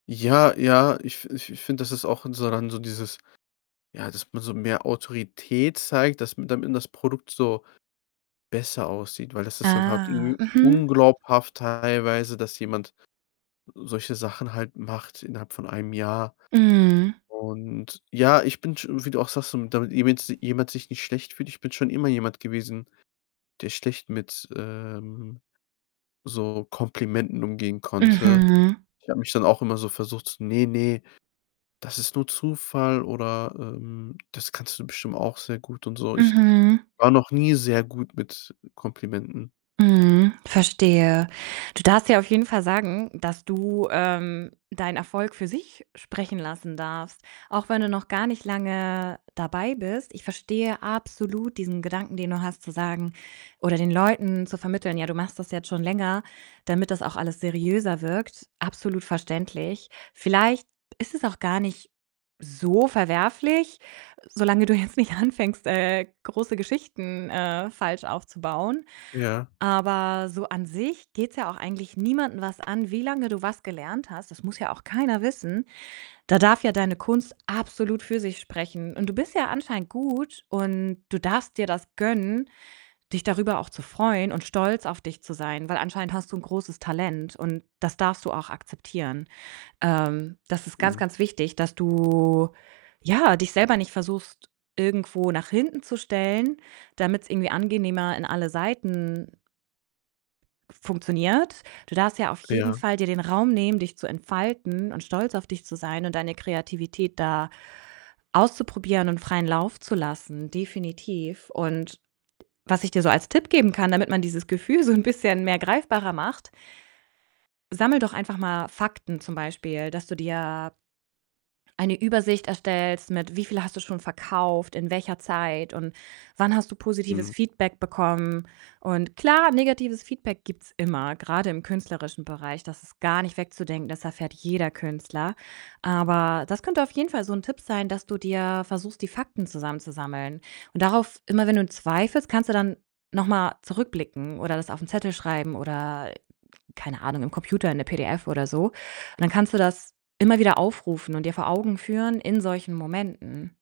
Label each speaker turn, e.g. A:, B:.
A: Ja, ja, ich f ich f finde, das ist auch so dann so dieses, ja, dass man so mehr Autorität zeigt, dass m damit das Produkt so besser aussieht, weil das ist dann halt
B: Ah,
A: irgendwie
B: mhm.
A: unglaubhaft teilweise, dass jemand solche Sachen halt macht innerhalb von 1 Jahr.
B: Mhm.
A: Und ja, ich bin sch wie du auch sagst, so damit jemand jemand sich nicht schlecht fühlt. Ich bin schon immer jemand gewesen, der schlecht mit, ähm, so Komplimenten umgehen konnte.
B: Mhm.
A: Ich habe mich dann auch immer so versucht so: „Ne, ne, das ist nur Zufall“, oder, ähm: „Das kannst du bestimmt auch sehr gut“, und so. Ich
B: Mhm.
A: war noch nie sehr gut mit Komplimenten.
B: Mhm, verstehe. Du darfst dir auf jeden Fall sagen, dass du, ähm, deinen Erfolg für sich sprechen lassen darfst, auch wenn du noch gar nicht lange dabei bist. Ich verstehe absolut diesen Gedanken, den du hast, zu sagen oder den Leuten zu vermitteln, ja, du machst das jetzt schon länger, damit das auch alles seriöser wirkt. Absolut verständlich. Vielleicht ist es auch gar nicht so verwerflich, solange du jetzt nicht anfängst, äh, große Geschichten, äh, falsch aufzubauen.
A: Ja.
B: Aber so an sich geht's ja auch eigentlich niemanden was an, wie lange du was gelernt hast. Das muss ja auch keiner wissen. Da darf ja deine Kunst absolut für sich sprechen, und du bist ja anscheinend gut, und du darfst dir das gönnen, dich darüber auch zu freuen und stolz auf dich zu sein, weil anscheinend hast du 'n großes Talent, und das darfst du auch akzeptieren. Ähm, das ist ganz,
A: Mhm.
B: ganz wichtig, dass du, ja, dich selber nicht versuchst, irgendwo nach hinten zu stellen, damit's irgendwie angenehmer in alle Seiten funktioniert. Du darfst ja auf jeden
A: Ja.
B: Fall dir den Raum nehmen, dich zu entfalten und stolz auf dich zu sein und deine Kreativität da auszuprobieren und freien Lauf zu lassen. Definitiv. Und was ich dir so als Tipp geben kann, damit man dieses Gefühl so 'n bisschen mehr greifbarer macht: Sammle doch einfach mal Fakten, zum Beispiel, dass du dir eine Übersicht erstellst mit: wie viel hast du schon verkauft, in welcher Zeit und wann hast du positives
A: Mhm.
B: Feedback bekommen. Und klar, negatives Feedback gibt's immer, grade im künstlerischen Bereich. Das ist gar nicht wegzudenken, das erfährt jeder Künstler. Aber das könnte auf jeden Fall so 'n Tipp sein, dass du dir versuchst, die Fakten zusammenzusammeln. Und darauf immer wenn du zweifelst, kannst du dann noch mal zurückblicken oder das auf 'n Zettel schreiben oder, keine Ahnung, im Computer in 'ne PDF oder so. Und dann kannst du das immer wieder aufrufen und dir vor Augen führen in solchen Momenten.